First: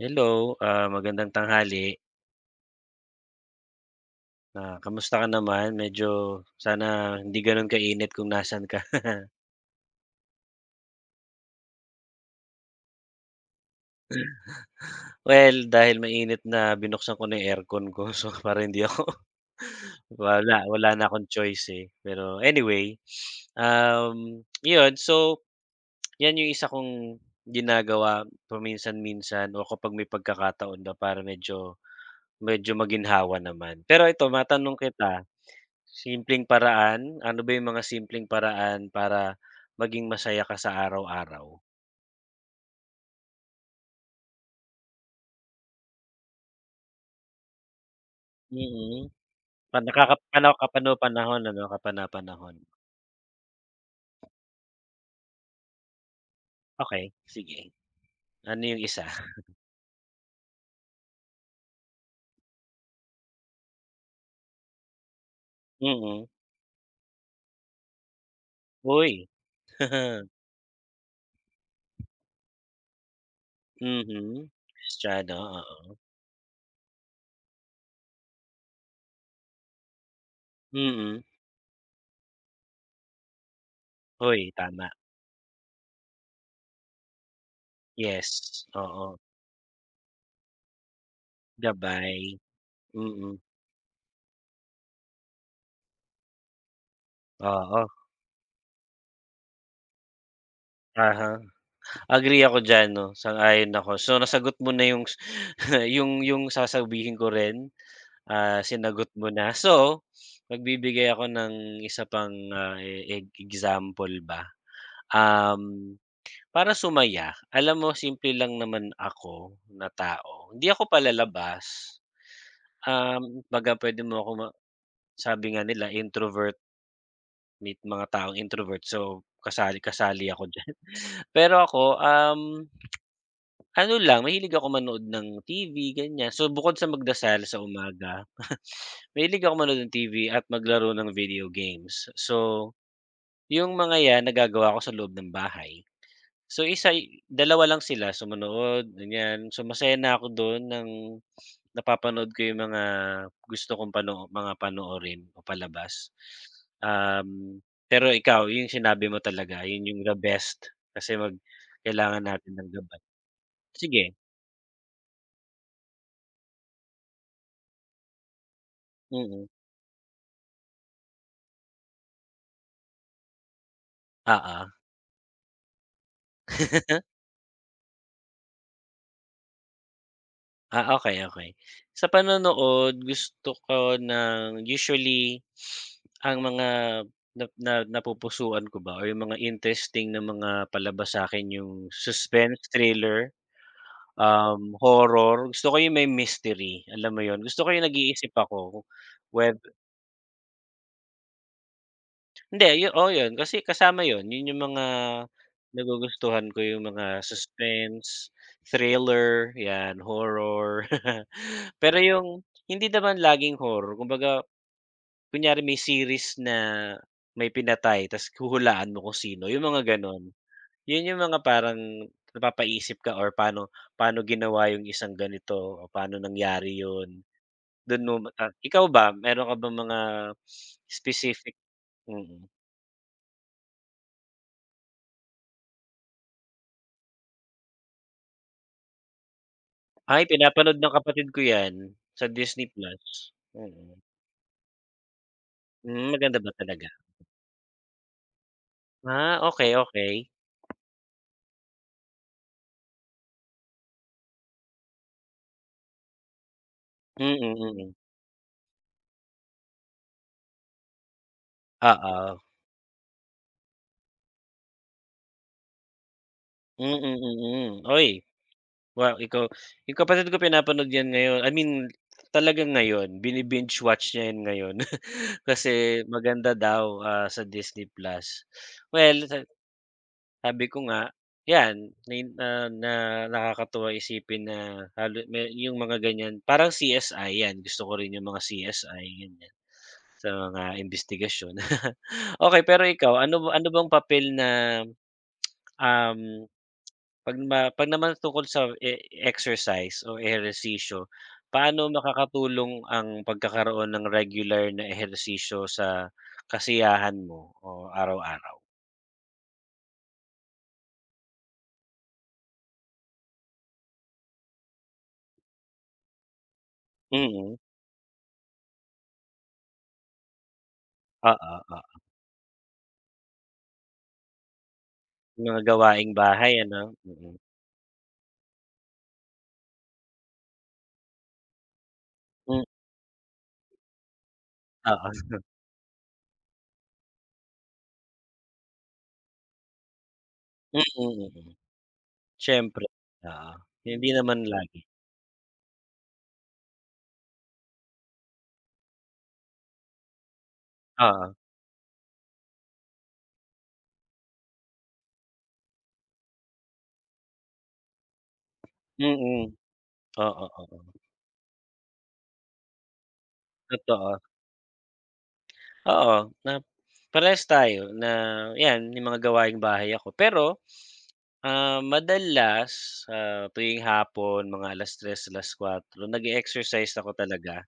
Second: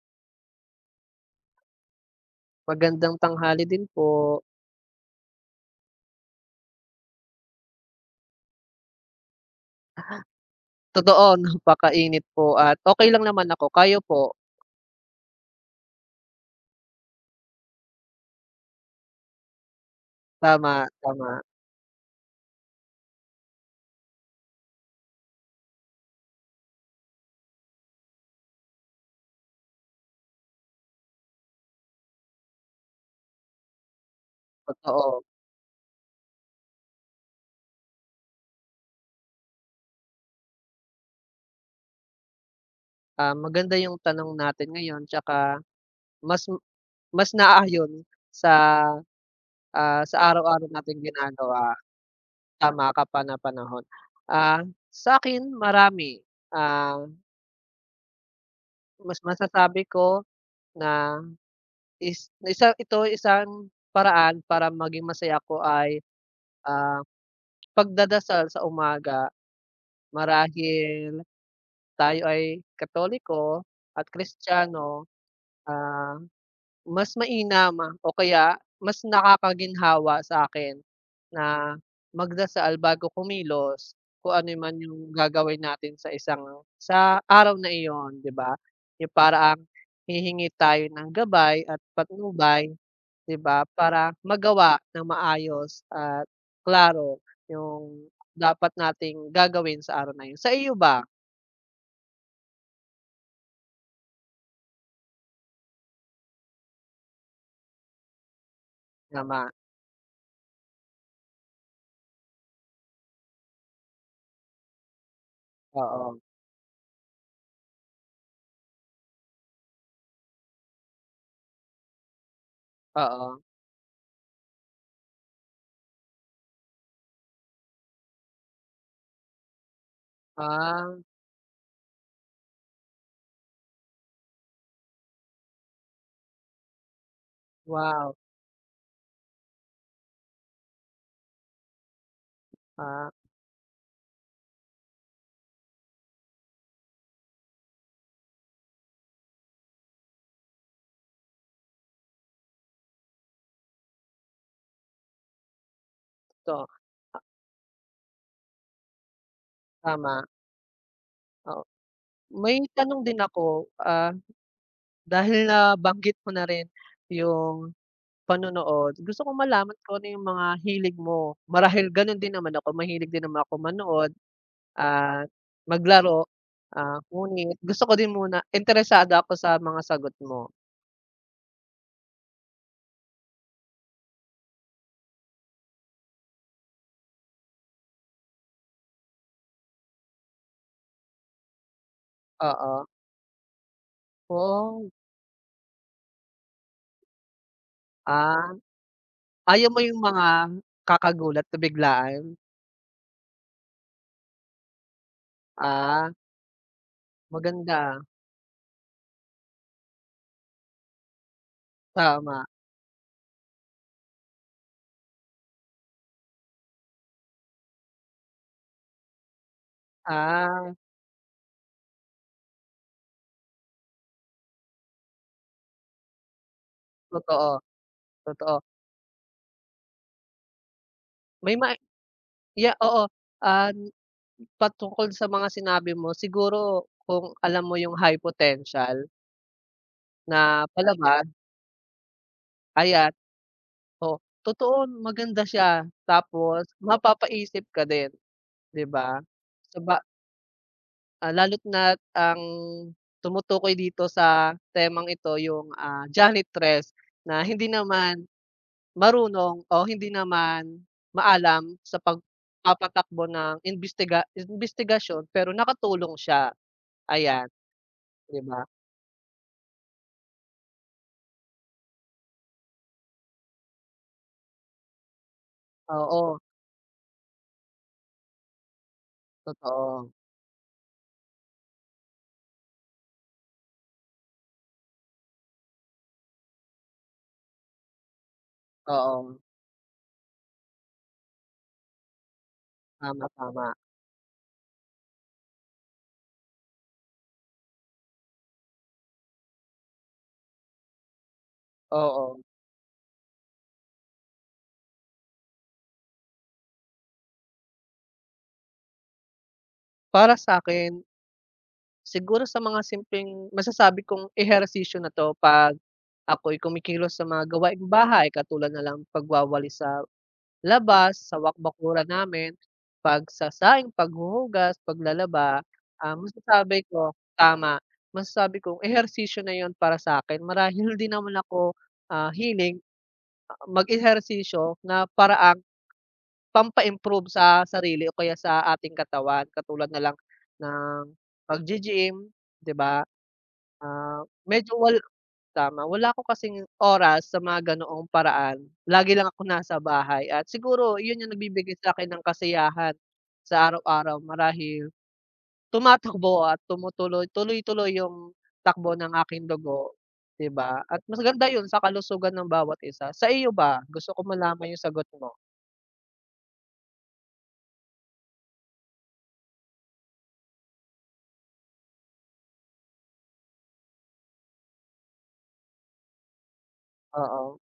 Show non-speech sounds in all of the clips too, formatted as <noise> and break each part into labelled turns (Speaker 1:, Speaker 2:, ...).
Speaker 1: Hello, magandang tanghali.
Speaker 2: Magandang tanghali din po.
Speaker 1: Ah, kamusta ka naman? Medyo sana hindi gano'n kainit kung nasaan ka. <laughs>
Speaker 2: Totoo, <laughs> napakainit po at okey lang naman ako. Kayo po?
Speaker 1: Well, dahil mainit na binuksan ko na yung aircon ko so <laughs> para hindi ako <laughs> wala,
Speaker 2: Tama,
Speaker 1: wala na akong
Speaker 2: tama,
Speaker 1: choice, eh. Pero anyway, 'yun so 'yan yung isa kong ginagawa paminsan-minsan o kapag may pagkakataon na para medyo medyo maginhawa naman. Pero ito matanong
Speaker 2: totoo.
Speaker 1: kita. Simpleng paraan? Ano ba yung mga simpleng paraan para maging masaya ka sa araw-araw?
Speaker 2: Ah, maganda yung tanong natin ngayon tsaka mas mas naaayon sa,
Speaker 1: Mm. Pa
Speaker 2: ah,
Speaker 1: nakaka
Speaker 2: sa
Speaker 1: panaw
Speaker 2: araw-araw nating
Speaker 1: kapano-panahon ano,
Speaker 2: ginagawa.
Speaker 1: kapana-panahon.
Speaker 2: Tama, kapana-panahon. Ah, sa'kin marami. Ah,
Speaker 1: Okey, sige. Ano yung isa?
Speaker 2: mas masasabi ko na isa ito isang paraan para maging masaya ako ay,
Speaker 1: Mm.
Speaker 2: ah, pagdadasal sa umaga.
Speaker 1: Uy. <laughs>
Speaker 2: Marahil tayo ay Katoliko at
Speaker 1: Mhm.
Speaker 2: Kristiyano,
Speaker 1: Kristiyano, oo.
Speaker 2: ah, mas mainam o kaya mas nakakaginhawa sa akin
Speaker 1: Mm.
Speaker 2: na magdasal bago kumilos kung ano
Speaker 1: Uy,
Speaker 2: man
Speaker 1: tama.
Speaker 2: yung gagawin natin sa araw na iyon, 'di ba?
Speaker 1: Yes,
Speaker 2: Yung
Speaker 1: oo.
Speaker 2: paraang hihingi tayo ng gabay at
Speaker 1: Gabay,
Speaker 2: patnubay, 'di
Speaker 1: mm.
Speaker 2: ba, para magawa ng maayos at klaro
Speaker 1: Oo,
Speaker 2: yung dapat nating gagawin sa araw na yun. Sa iyo ba?
Speaker 1: uh-huh. Agree ako diyan 'no, sang-ayon ako. So, nasagot mo na yung <laughs> yung sasabihin ko rin. Ah, sinagot mo
Speaker 2: Tama,
Speaker 1: na. So, magbibigay ako ng isa pang, e eg example ba. Um,
Speaker 2: oo,
Speaker 1: para sumaya, alam mo simple lang naman ako na tao. Hindi ako palalabas,
Speaker 2: oo.
Speaker 1: kumbaga puwede mo ako ma sabi nga nila introvert meet mga taong introvert, so kasali kasali ako diyan.
Speaker 2: Ah,
Speaker 1: <laughs> Pero ako, ano lang, mahilig ako manood ng TV, ganyan. So, bukod sa magdasal sa
Speaker 2: wow,
Speaker 1: umaga, <laughs> mahilig ako manood ng TV at maglaro ng video games. So,
Speaker 2: ah,
Speaker 1: yung mga 'yan nagagawa ko sa loob ng bahay. So, isa dalawa lang sila, so manood, ganyan. So, masaya na ako do'n ng napapanood ko yung mga gusto kong pano mga panoorin o palabas.
Speaker 2: totoo,
Speaker 1: Um, pero ikaw, yung sinabi mo talaga, yun yung the
Speaker 2: tama,
Speaker 1: best kasi mag
Speaker 2: oo.
Speaker 1: kailangan natin
Speaker 2: May
Speaker 1: ng
Speaker 2: tanong
Speaker 1: gabay.
Speaker 2: din ako,
Speaker 1: Sige,
Speaker 2: <laughs> dahil nabanggit mo na rin yung panonood, gusto kong
Speaker 1: mm.
Speaker 2: malaman kung ano yung mga hilig mo. Marahil gano'n din naman ako, mahilig din naman ako manood
Speaker 1: Oo.
Speaker 2: at maglaro,
Speaker 1: <laughs>
Speaker 2: ngunit gusto ko din muna interesado ako sa mga sagot mo,
Speaker 1: Ah, okay okay Sa panonood gusto ko ng usually ang mga na na napupusuan ko ba or yung mga interesting na mga palabas sa akin yung suspense,
Speaker 2: oo.
Speaker 1: thriller,
Speaker 2: Oh,
Speaker 1: horror. Gusto ko yung may mystery, alam mo yon. Gusto ko yung nag-iisip
Speaker 2: ah,
Speaker 1: ako whe
Speaker 2: ayaw mo yung mga kakagulat na biglaan?
Speaker 1: hindi, yu oh yun kasi kasama yon. Yun yung mga
Speaker 2: Ah,
Speaker 1: nagugustuhan ko, yung mga
Speaker 2: maganda.
Speaker 1: suspense, thriller, yan, horror. <laughs> Pero yung
Speaker 2: Tama.
Speaker 1: hindi naman laging horror kumbaga kunyari may series na may pinatay ta's huhulaan mo kung sino, yung mga gano'n.
Speaker 2: Ah,
Speaker 1: Yun yung mga parang napapaisip ka or paano paano ginawa yung isang ganito o paano nangyari yun.
Speaker 2: totoo,
Speaker 1: Dun mo ma- ah,
Speaker 2: totoo.
Speaker 1: ikaw ba meron ka ba mga specific?
Speaker 2: May ma
Speaker 1: Mm.
Speaker 2: ya Oo, ah, patungkol sa mga sinabi mo siguro kung alam mo yung high potential
Speaker 1: Ay
Speaker 2: na
Speaker 1: pinapanood ng
Speaker 2: palabas,
Speaker 1: kapatid ko yan sa Disney Plus.
Speaker 2: ayan,
Speaker 1: Mm.
Speaker 2: oh, totoo maganda siya
Speaker 1: Hmm, maganda ba
Speaker 2: tapos
Speaker 1: talaga?
Speaker 2: mapapaisip ka din, 'di ba?
Speaker 1: Ah, okay
Speaker 2: Saba
Speaker 1: okay
Speaker 2: Lalo't na't ang tumutukoy dito sa temang ito yung, janitress
Speaker 1: Mm,
Speaker 2: na hindi
Speaker 1: mm. Mm.
Speaker 2: naman marunong o hindi naman maalam sa
Speaker 1: Oo.
Speaker 2: pagpapatakbo ng imbestigasyon pero nakatulong siya,
Speaker 1: Mm,
Speaker 2: ayan,
Speaker 1: mm. Uy.
Speaker 2: 'di ba?
Speaker 1: Wow, ikaw yung kapatid ko pinapanood 'yan ngayon, I mean, talagang ngayon, bini-binge watch niya 'yan ngayon <laughs> kasi
Speaker 2: Oo,
Speaker 1: maganda daw, ah, sa Disney Plus. Well, sa
Speaker 2: totoo.
Speaker 1: sabi ko nga, 'yan, nin na na nakakatuwa isipin na halo may yung mga ganiyan, parang CSI 'yan, gusto ko rin yung mga CSI,
Speaker 2: Oo,
Speaker 1: ganiyan, sa mga imbestigasyon. <laughs> Okay pero ikaw,
Speaker 2: tama,
Speaker 1: ano ba ano
Speaker 2: tama,
Speaker 1: bang papel na, um 'pag ma 'pag naman tungkol sa e exercise o ehersisyo, paano
Speaker 2: oo.
Speaker 1: makakatulong ang pagkakaroon ng regular na ehersisyo sa kasiyahan mo o araw-araw?
Speaker 2: Para sa'kin, siguro sa mga simpleng masasabi kong ehersisyo na 'to 'pag ako'y kumikilos sa mga
Speaker 1: Mm,
Speaker 2: gawaing bahay katulad na lang pagwawalis sa labas, sa
Speaker 1: oo, oo.
Speaker 2: wakbakuran namin, pagsasaing, paghuhugas,
Speaker 1: Mga
Speaker 2: paglalaba,
Speaker 1: gawaing
Speaker 2: ah,
Speaker 1: bahay ano?
Speaker 2: masasabi ko
Speaker 1: Mm-mm.
Speaker 2: tama, masasabi kong ehersisyo na yon para sa'kin marahil hindi naman ako,
Speaker 1: Mm, hmm,
Speaker 2: hilig mag-ehersisyo na
Speaker 1: oo.
Speaker 2: paraang pampa-improve sa sarili o kaya sa ating katawan katulad na lang
Speaker 1: Mm,
Speaker 2: ng
Speaker 1: mm.
Speaker 2: paggi-gym, 'di
Speaker 1: Siyempre,
Speaker 2: ba?
Speaker 1: oo. Hindi
Speaker 2: Ah,
Speaker 1: naman
Speaker 2: medyo
Speaker 1: lagi,
Speaker 2: wal Tama, wala ako kasing oras sa mga ganoong paraan, lagi lang ako nasa bahay at siguro yun yung
Speaker 1: oo.
Speaker 2: nagbibigay sa'kin ng kasiyahan sa araw-araw marahil tumatakbo at tumutuloy tuloy-tuloy yung takbo ng aking
Speaker 1: Mm,
Speaker 2: dugo,
Speaker 1: oo,
Speaker 2: 'di
Speaker 1: oo,
Speaker 2: ba?
Speaker 1: oo.
Speaker 2: At mas ganda yun sa kalusugan ng bawat isa. Sa iyo ba? Gusto
Speaker 1: Totoo,
Speaker 2: ko malaman yung sagot mo.
Speaker 1: oo, na parehas tayo na 'yan, yung mga gawaing bahay ako. Pero ah, madalas, ah, tuwing hapon mga 3:00, 4:00 nag-e-exercise ako
Speaker 2: Oo.
Speaker 1: talaga.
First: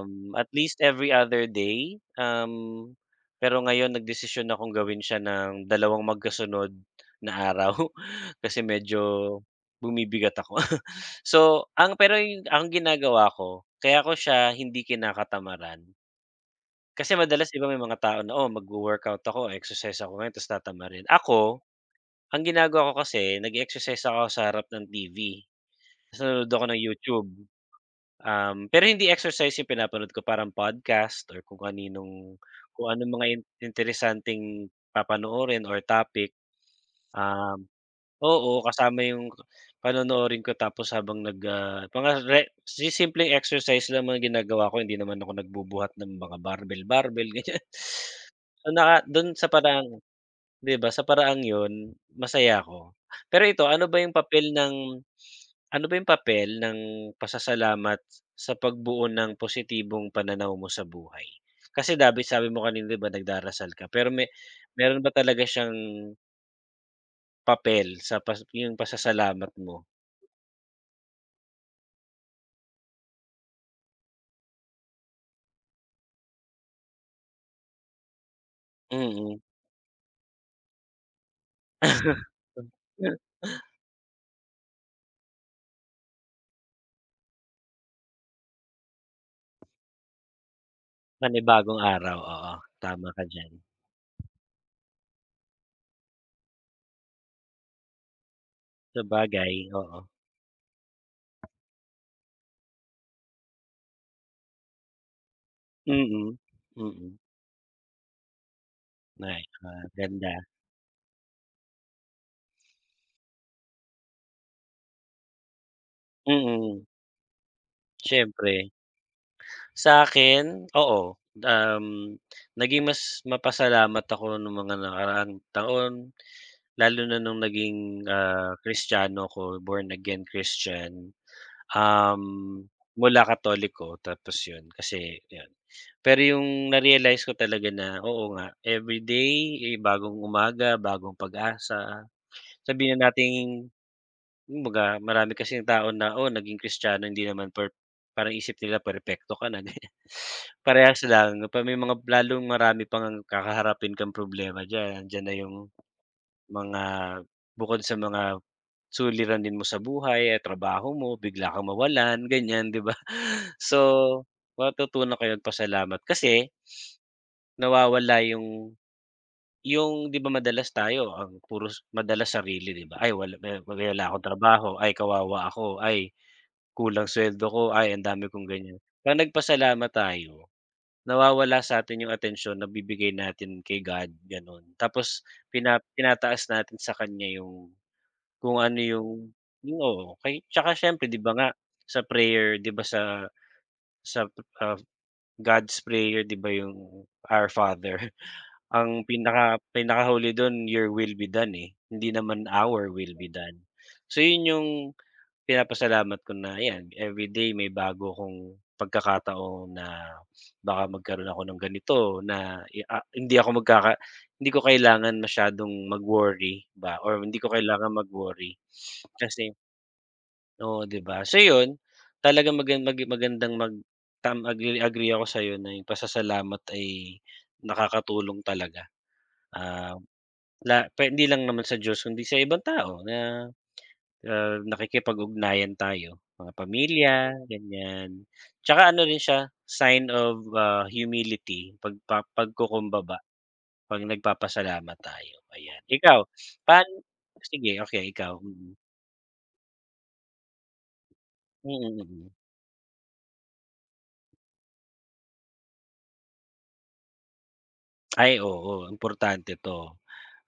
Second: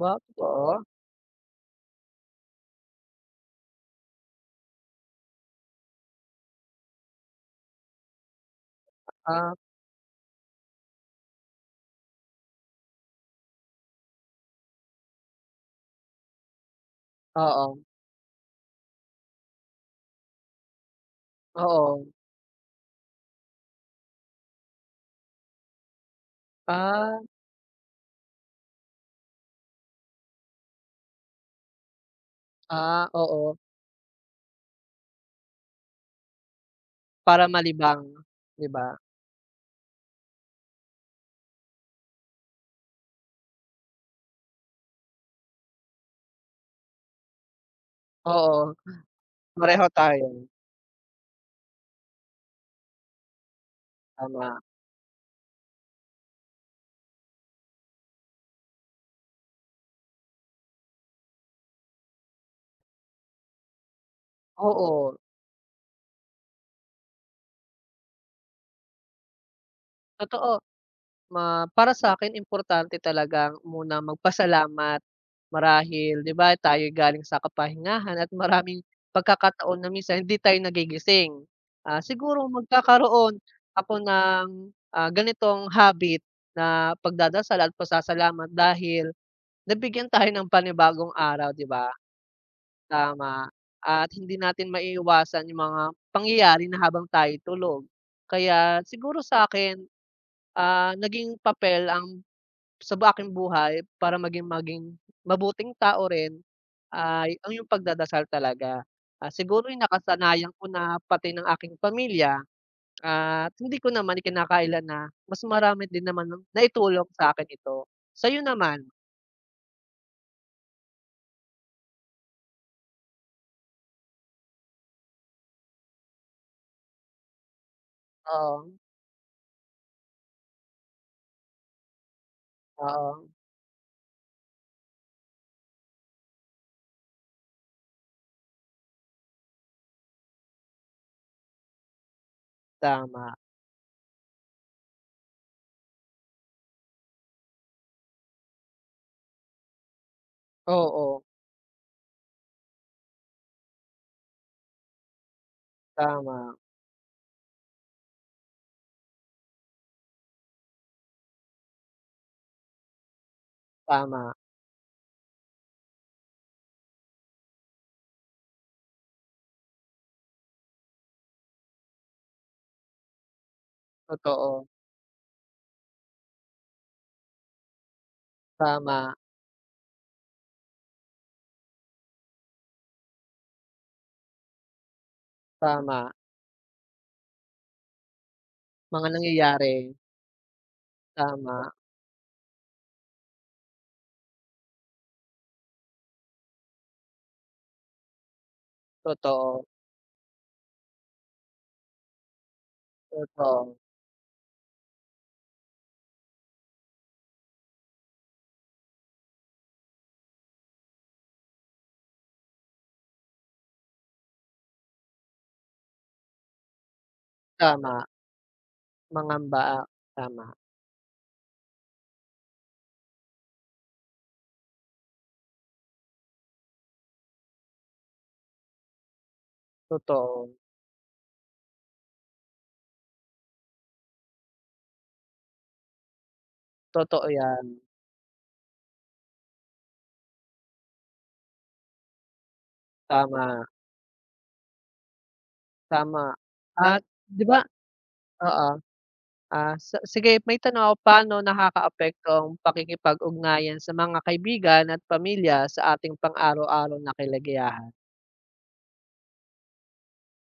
Speaker 2: Ba
Speaker 1: At
Speaker 2: oo,
Speaker 1: least every other day, pero ngayon nagdesisyon akong gawin siya ng dalawang magkasunod na araw <laughs> kasi medyo
Speaker 2: ah,
Speaker 1: bumibigat ako. <laughs> So, ang pero yung ang ginagawa ko, kaya ko siya hindi kinakatamaran, kasi madalas 'di ba
Speaker 2: oo,
Speaker 1: may mga tao na, "Oh, mag workout ako, exercise ako ngayon tapos tatamarin." Ako
Speaker 2: oo,
Speaker 1: ang ginagawa ko kasi nag exercise ako sa harap ng TV, tas nanonood ako ng
Speaker 2: ah,
Speaker 1: YouTube. Pero hindi exercise yung pinapanood ko parang podcast or kung kaninong kung anong mga in
Speaker 2: oo,
Speaker 1: interesanteng papanoorin or topic.
Speaker 2: para
Speaker 1: Um,
Speaker 2: malibang,
Speaker 1: oo,
Speaker 2: 'di ba?
Speaker 1: kasama yung panonoorin ko tapos habang nag, mga re si simpleng exercise lang mga ginagawa ko hindi naman ako nagbubuhat ng mga barbell-barbell <laughs> ganyan.
Speaker 2: Oo,
Speaker 1: So, naka dun sa
Speaker 2: pareho
Speaker 1: parang
Speaker 2: tayo,
Speaker 1: 'di ba, sa paraang 'yun, masaya ako. Pero ito, ano ba yung papel
Speaker 2: tama.
Speaker 1: ng ano ba yung papel ng pasasalamat sa pagbuo ng positibong pananaw mo sa buhay? Kasi dabi sabi mo kanina 'di ba nagdarasal ka, pero me meron ba
Speaker 2: Oo,
Speaker 1: talaga siyang papel sa pas yung pasasalamat mo?
Speaker 2: totoo. Para sa'kin importante talagang muna magpasalamat marahil 'di ba tayo'y galing sa kapahingahan at maraming
Speaker 1: Mm.
Speaker 2: pagkakataon na minsan hindi tayo nagigising. Ah, siguro
Speaker 1: <laughs>
Speaker 2: magkakaroon ako ng, ganitong habit na pagdadasal at pasasalamat dahil nabigyan tayo ng panibagong araw 'di
Speaker 1: Panibagong
Speaker 2: ba?
Speaker 1: araw, oo, tama ka
Speaker 2: Tama,
Speaker 1: diyan.
Speaker 2: at hindi natin maiiwasan yung mga pangyayari na habang tayo'y tulog. Kaya siguro
Speaker 1: Sabagay,
Speaker 2: sa'kin,
Speaker 1: oo.
Speaker 2: Naging papel ang sa aking buhay para maging maging mabuting tao rin
Speaker 1: Mm. Mm.
Speaker 2: ay yung pagdadasal talaga. Ah,
Speaker 1: Ay,
Speaker 2: siguro ay
Speaker 1: ah, ganda.
Speaker 2: nakasanayan ko na pati ng aking pamilya at hindi ko naman ikinakailan na mas marami din naman ang
Speaker 1: Mm,
Speaker 2: naitulong sa akin ito. Sa'yo
Speaker 1: siyempre.
Speaker 2: naman?
Speaker 1: Sa'kin, oo. Um, naging mas mapasalamat ako nung mga nakaraang taon, lalo na nung naging, ah,
Speaker 2: Oo,
Speaker 1: Kristiyano ako, born again Christian. Um, mula
Speaker 2: oo,
Speaker 1: Katoliko tapos yun kasi yun. Pero yung na-realize ko talaga na oo nga, everyday, eh, bagong umaga, bagong pag-asa. Sabihin na
Speaker 2: tama.
Speaker 1: natin kumbaga marami kasing tao na, "Oh, naging Kristiyano hindi naman per" parang isip nila perpekto ka na <laughs> ganyan. Parehas
Speaker 2: Oo,
Speaker 1: lang pa may mga lalong marami pang kakaharapin kang problema diyan. Andiyan na yung
Speaker 2: tama,
Speaker 1: mga bukod sa mga suliranin mo sa buhay at trabaho mo, bigla kang mawalan ganyan, 'di ba? <laughs> So,
Speaker 2: tama,
Speaker 1: matututunan ko yung pasalamat kasi nawawala yung 'di ba madalas tayo ang puro s- madalas sarili, 'di ba? "Ay wala may- wala akong
Speaker 2: totoo,
Speaker 1: trabaho, ay kawawa ako, ay kulang sweldo ko, ay ang dami kong ganyan."
Speaker 2: tama,
Speaker 1: Pag nagpasalamat tayo, nawawala sa atin yung atensyon na bibigay natin kay God, gano'n. Tapos pina
Speaker 2: tama,
Speaker 1: tinataas natin sa kanya yung kung ano
Speaker 2: mga
Speaker 1: yung
Speaker 2: nangyayari,
Speaker 1: oo, kay tsaka siyempre 'di ba nga
Speaker 2: tama,
Speaker 1: sa prayer 'di ba sa, ah, God's prayer 'di ba yung Our Father, <laughs> ang pinaka
Speaker 2: totoo,
Speaker 1: pinakahuli dun, "Your will be done" eh, hindi naman "Our will be done."
Speaker 2: totoo,
Speaker 1: So yun yung pinapasalamat ko na 'yan, everyday may bago kong pagkakataon na baka magkaroon ako ng ganito na i ah, hindi ako magkaka hindi ko kailangan masyadong mag-worry ba or hindi ko kailangan
Speaker 2: tama.
Speaker 1: mag-worry. Kasi
Speaker 2: Mangamba, tama,
Speaker 1: oo, 'di ba? So 'yun, talaga magan mag magandang mag tam agree agree ako sa na yung pasasalamat ay nakakatulong talaga. Ah,
Speaker 2: totoo,
Speaker 1: la pe hindi lang naman sa Diyos kundi sa ibang tao na ah, nakikipag-ugnayan tayo, mga
Speaker 2: totoo
Speaker 1: pamilya,
Speaker 2: 'yan,
Speaker 1: ganyan. Tsaka ano rin siya, sign of, ah, humility, pagpa pagkukumbaba,
Speaker 2: tama,
Speaker 1: 'pag nagpapasalamat tayo, ayan. Ikaw,
Speaker 2: tama.
Speaker 1: paan
Speaker 2: At 'di ba,
Speaker 1: sige, okay, ikaw,
Speaker 2: oo,
Speaker 1: mm.
Speaker 2: ah, sa sige, may tanong ako, paano
Speaker 1: Mm, mm.
Speaker 2: nakakaapekto
Speaker 1: Mm.
Speaker 2: ang pakikipag-ugnayan sa mga kaibigan at pamilya sa ating pang-araw-araw na kalagayahan?
Speaker 1: Ay, oo, importante 'to.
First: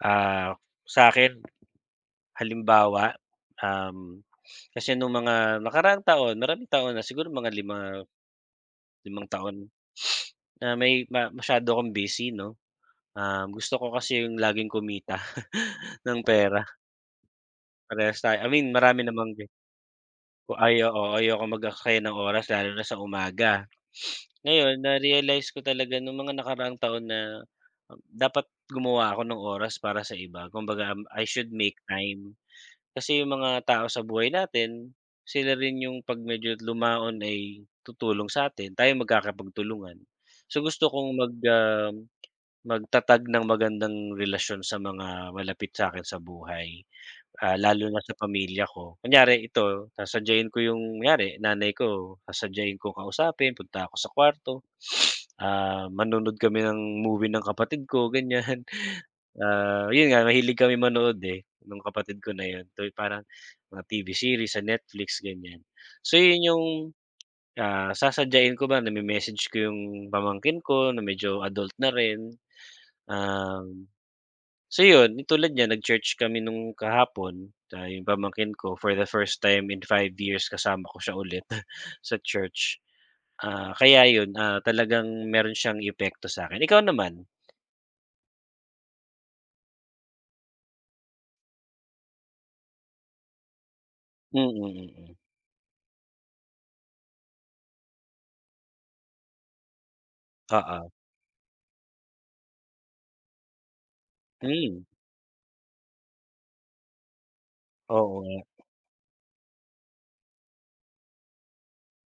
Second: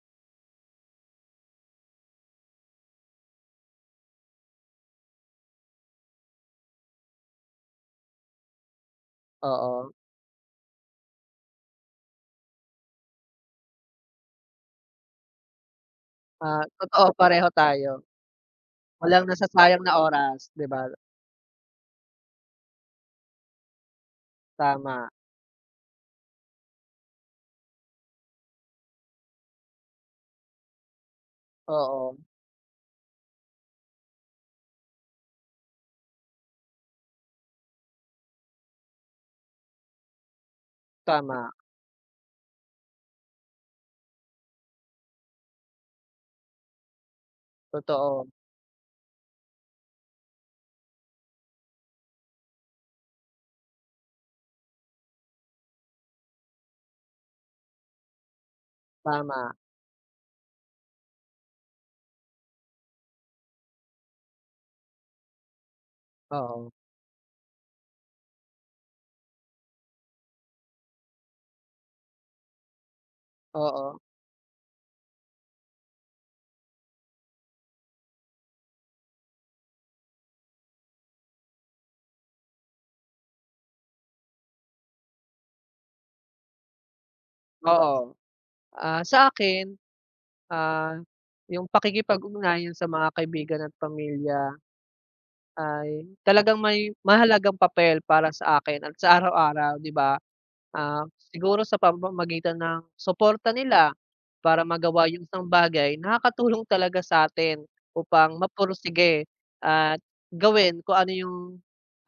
Speaker 1: Ah, sa akin halimbawa, um, kasi nung mga nakaraang taon, maraming taon na, siguro mga lima 5 taon
Speaker 2: Oo,
Speaker 1: na may ma masyado akong busy 'no. Gusto ko kasi yung laging kumita <laughs> ng pera,
Speaker 2: totoo, pareho tayo,
Speaker 1: parehas tayo. I mean marami
Speaker 2: walang
Speaker 1: namang gi
Speaker 2: nasasayang na oras
Speaker 1: ko
Speaker 2: 'di
Speaker 1: ay
Speaker 2: ba?
Speaker 1: oo, ayokong mag-aksaya ng oras lalo na sa umaga. Ngayon
Speaker 2: Tama,
Speaker 1: na-realize ko talaga nung mga nakaraang taon na dapat gumawa ako ng oras para sa iba. Kumbaga, I should make
Speaker 2: oo,
Speaker 1: time. Kasi yung mga tao sa buhay natin, sila rin yung 'pag medyo lumaon ay tutulong sa'tin, tayo magkakapagtulungan. So gusto kong mag,
Speaker 2: tama,
Speaker 1: magtatag ng magandang relasyon sa mga malapit sa akin sa buhay, ah, lalo na sa
Speaker 2: totoo,
Speaker 1: pamilya ko. Kunyari ito, sasadyain ko yung kunyari nanay ko, sasadyain ko kausapin, punta ako sa kwarto, <sniffs> ah, manonood kami ng movie ng kapatid ko ganyan. <laughs>
Speaker 2: tama,
Speaker 1: Ah, yun nga mahilig kami manood, eh, ng kapatid ko na yun, to parang mga TV series sa Netflix ganyan. So yun yung,
Speaker 2: oo,
Speaker 1: ah, sasadyain ko ba nami message ko yung pamangkin ko na medyo adult na rin, um
Speaker 2: oo,
Speaker 1: so yun, yung tulad niyan nag-church kami nung kahapon, ah, yung pamangkin ko for the first time in 5 years kasama ko siya ulit <laughs> sa church. Ah, kaya yun, ah, talagang meron siyang epekto sa akin. Ikaw naman?
Speaker 2: oo. Ah, sa akin, Ah, yung pakikipag-ugnayan sa mga kaibigan at
Speaker 1: Mm,
Speaker 2: pamilya
Speaker 1: mm, mm, mm.
Speaker 2: ay talagang may mahalagang papel para sa akin at sa araw-araw, 'di ba?
Speaker 1: Oo.
Speaker 2: Ah, siguro sa pamamagitan ng suporta nila para
Speaker 1: Hmm,
Speaker 2: magawa yung isang bagay, nakakatulong talaga sa atin
Speaker 1: oo
Speaker 2: upang
Speaker 1: nga.
Speaker 2: mapursige at gawin kung ano yung,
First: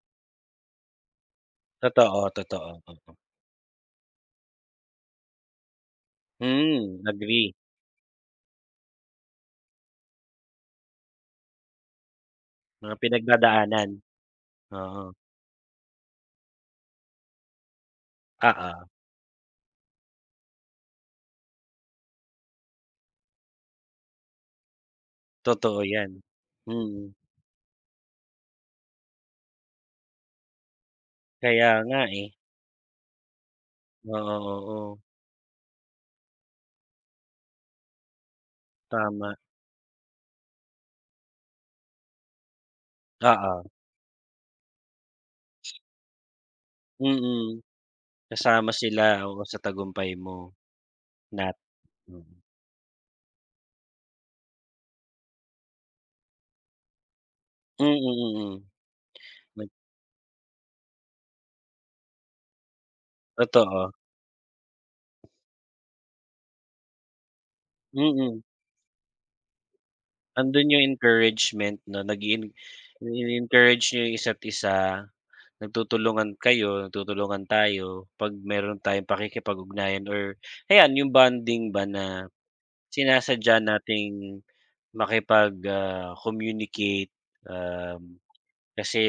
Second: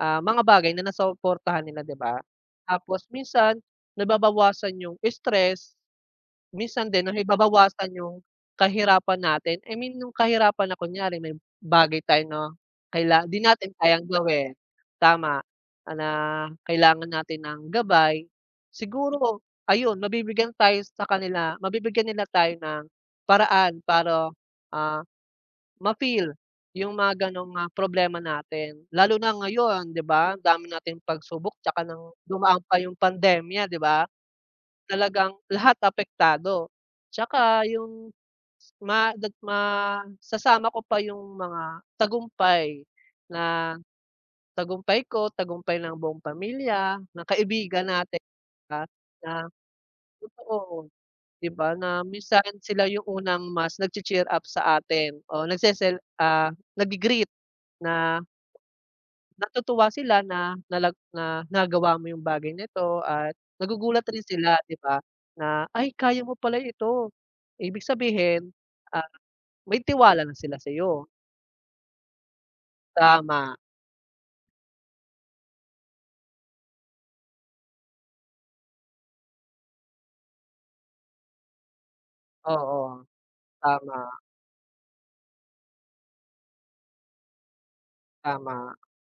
Speaker 2: mga bagay na nasusuportahan nila, 'di
Speaker 1: Totoo,
Speaker 2: ba?
Speaker 1: totoo,
Speaker 2: Tapos
Speaker 1: oo.
Speaker 2: minsan nababawasan yung stress. Minsan
Speaker 1: Hmm,
Speaker 2: din
Speaker 1: agree.
Speaker 2: nababawasan yung kahirapan natin, I mean yung kahirapan na kunyari may bagay tayo na
Speaker 1: Mga
Speaker 2: di natin
Speaker 1: pinagdadaanan,
Speaker 2: kayang gawin,
Speaker 1: oo.
Speaker 2: tama, na kailangan natin ng gabay,
Speaker 1: Oo,
Speaker 2: siguro ayun mabibigyan nila tayo ng paraan para, ah,
Speaker 1: totoo yan.
Speaker 2: ma-feel yung
Speaker 1: Mm,
Speaker 2: mga ganong, problema natin. Lalo na ngayon 'di ba, ang dami nating pagsubok
Speaker 1: kaya
Speaker 2: tsaka
Speaker 1: nga
Speaker 2: ng
Speaker 1: eh.
Speaker 2: dumaan pa yung pandemya 'di ba?
Speaker 1: Oo, oo, oo,
Speaker 2: Talagang lahat apektado. Tsaka yung ma dag
Speaker 1: tama.
Speaker 2: masasama ko pa yung mga tagumpay
Speaker 1: Oo,
Speaker 2: na tagumpay ko, tagumpay ng buong pamilya,
Speaker 1: mm,
Speaker 2: ng
Speaker 1: mm.
Speaker 2: kaibigan natin,
Speaker 1: Kasama
Speaker 2: 'di
Speaker 1: sila, oo,
Speaker 2: na
Speaker 1: sa tagumpay mo
Speaker 2: totoo, 'di
Speaker 1: nat
Speaker 2: ba, na
Speaker 1: mm.
Speaker 2: minsan sila yung unang mas nagche-cheer up sa atin o naggi-greet
Speaker 1: Mm,
Speaker 2: na
Speaker 1: mm. Nag
Speaker 2: natutuwa sila na na nagawa mo yung bagay na ito at
Speaker 1: totoo,
Speaker 2: nagugulat rin sila, 'di ba, na, "Ay kaya mo pala ito." Ibig
Speaker 1: mm.
Speaker 2: sabihin, ah, may tiwala na sila
Speaker 1: Andun yung
Speaker 2: sa'yo.
Speaker 1: encouragement 'no, nag-i-en
Speaker 2: Tama,
Speaker 1: ini-encourage niyo yung isa't isa, nagtutulungan kayo, nagtutulungan tayo 'pag meron tayong pakikipag-ugnayan or ayan yung bonding ba na
Speaker 2: oo,
Speaker 1: sinasadya
Speaker 2: tama,
Speaker 1: nating makipag, ah, communicate, um,
Speaker 2: tama,
Speaker 1: kasi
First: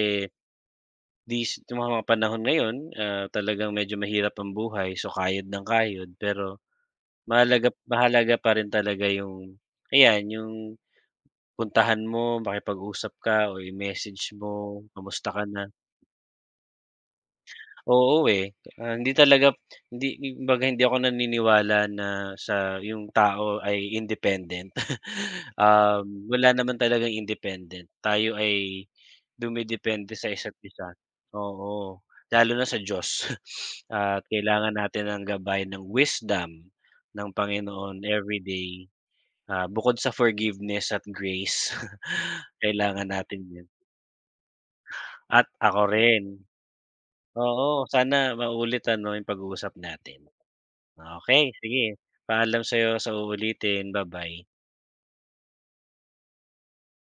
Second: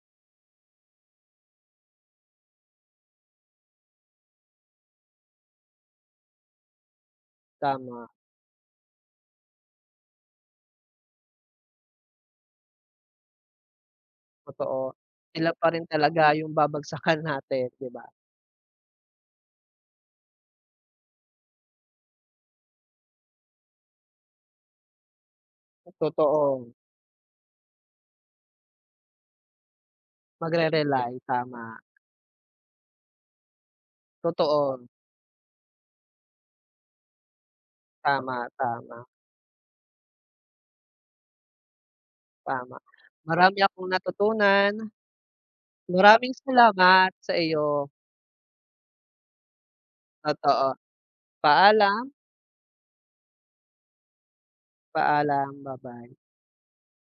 Speaker 1: these yung mga panahon ngayon, ah, talagang medyo mahirap ang buhay, so kayod ng kayod pero Mahalaga
Speaker 2: tama,
Speaker 1: mahalaga pa rin talaga yung ayan, yung puntahan mo, makipag-usap ka o i-message mo,
Speaker 2: totoo.
Speaker 1: kamusta ka
Speaker 2: Sila
Speaker 1: na.
Speaker 2: pa rin talaga yung babagsakan natin, 'di ba?
Speaker 1: Oo, eh, ah, hindi talaga hindi kumbaga hindi ako naniniwala na sa yung tao ay independent. <laughs> Wala
Speaker 2: Totoo,
Speaker 1: naman talagang independent. Tayo ay dumedepende sa isa't isa.
Speaker 2: magre-rely, tama.
Speaker 1: Oo, lalo na sa Diyos. <laughs> At kailangan
Speaker 2: Totoo,
Speaker 1: natin ng gabay ng wisdom ng Panginoon
Speaker 2: tama,
Speaker 1: everyday.
Speaker 2: tama,
Speaker 1: Ah, bukod sa forgiveness at grace, <laughs>
Speaker 2: tama.
Speaker 1: kailangan natin
Speaker 2: Marami
Speaker 1: 'yun
Speaker 2: akong natutunan.
Speaker 1: at ako rin.
Speaker 2: Maraming salamat sa
Speaker 1: Oo,
Speaker 2: iyo.
Speaker 1: sana maulit ano 'yung pag-uusap natin.
Speaker 2: Totoo.
Speaker 1: Okay sige,
Speaker 2: Paalam,
Speaker 1: paalam sa'yo sa uulitin, bye bye.
Speaker 2: paalam, bye bye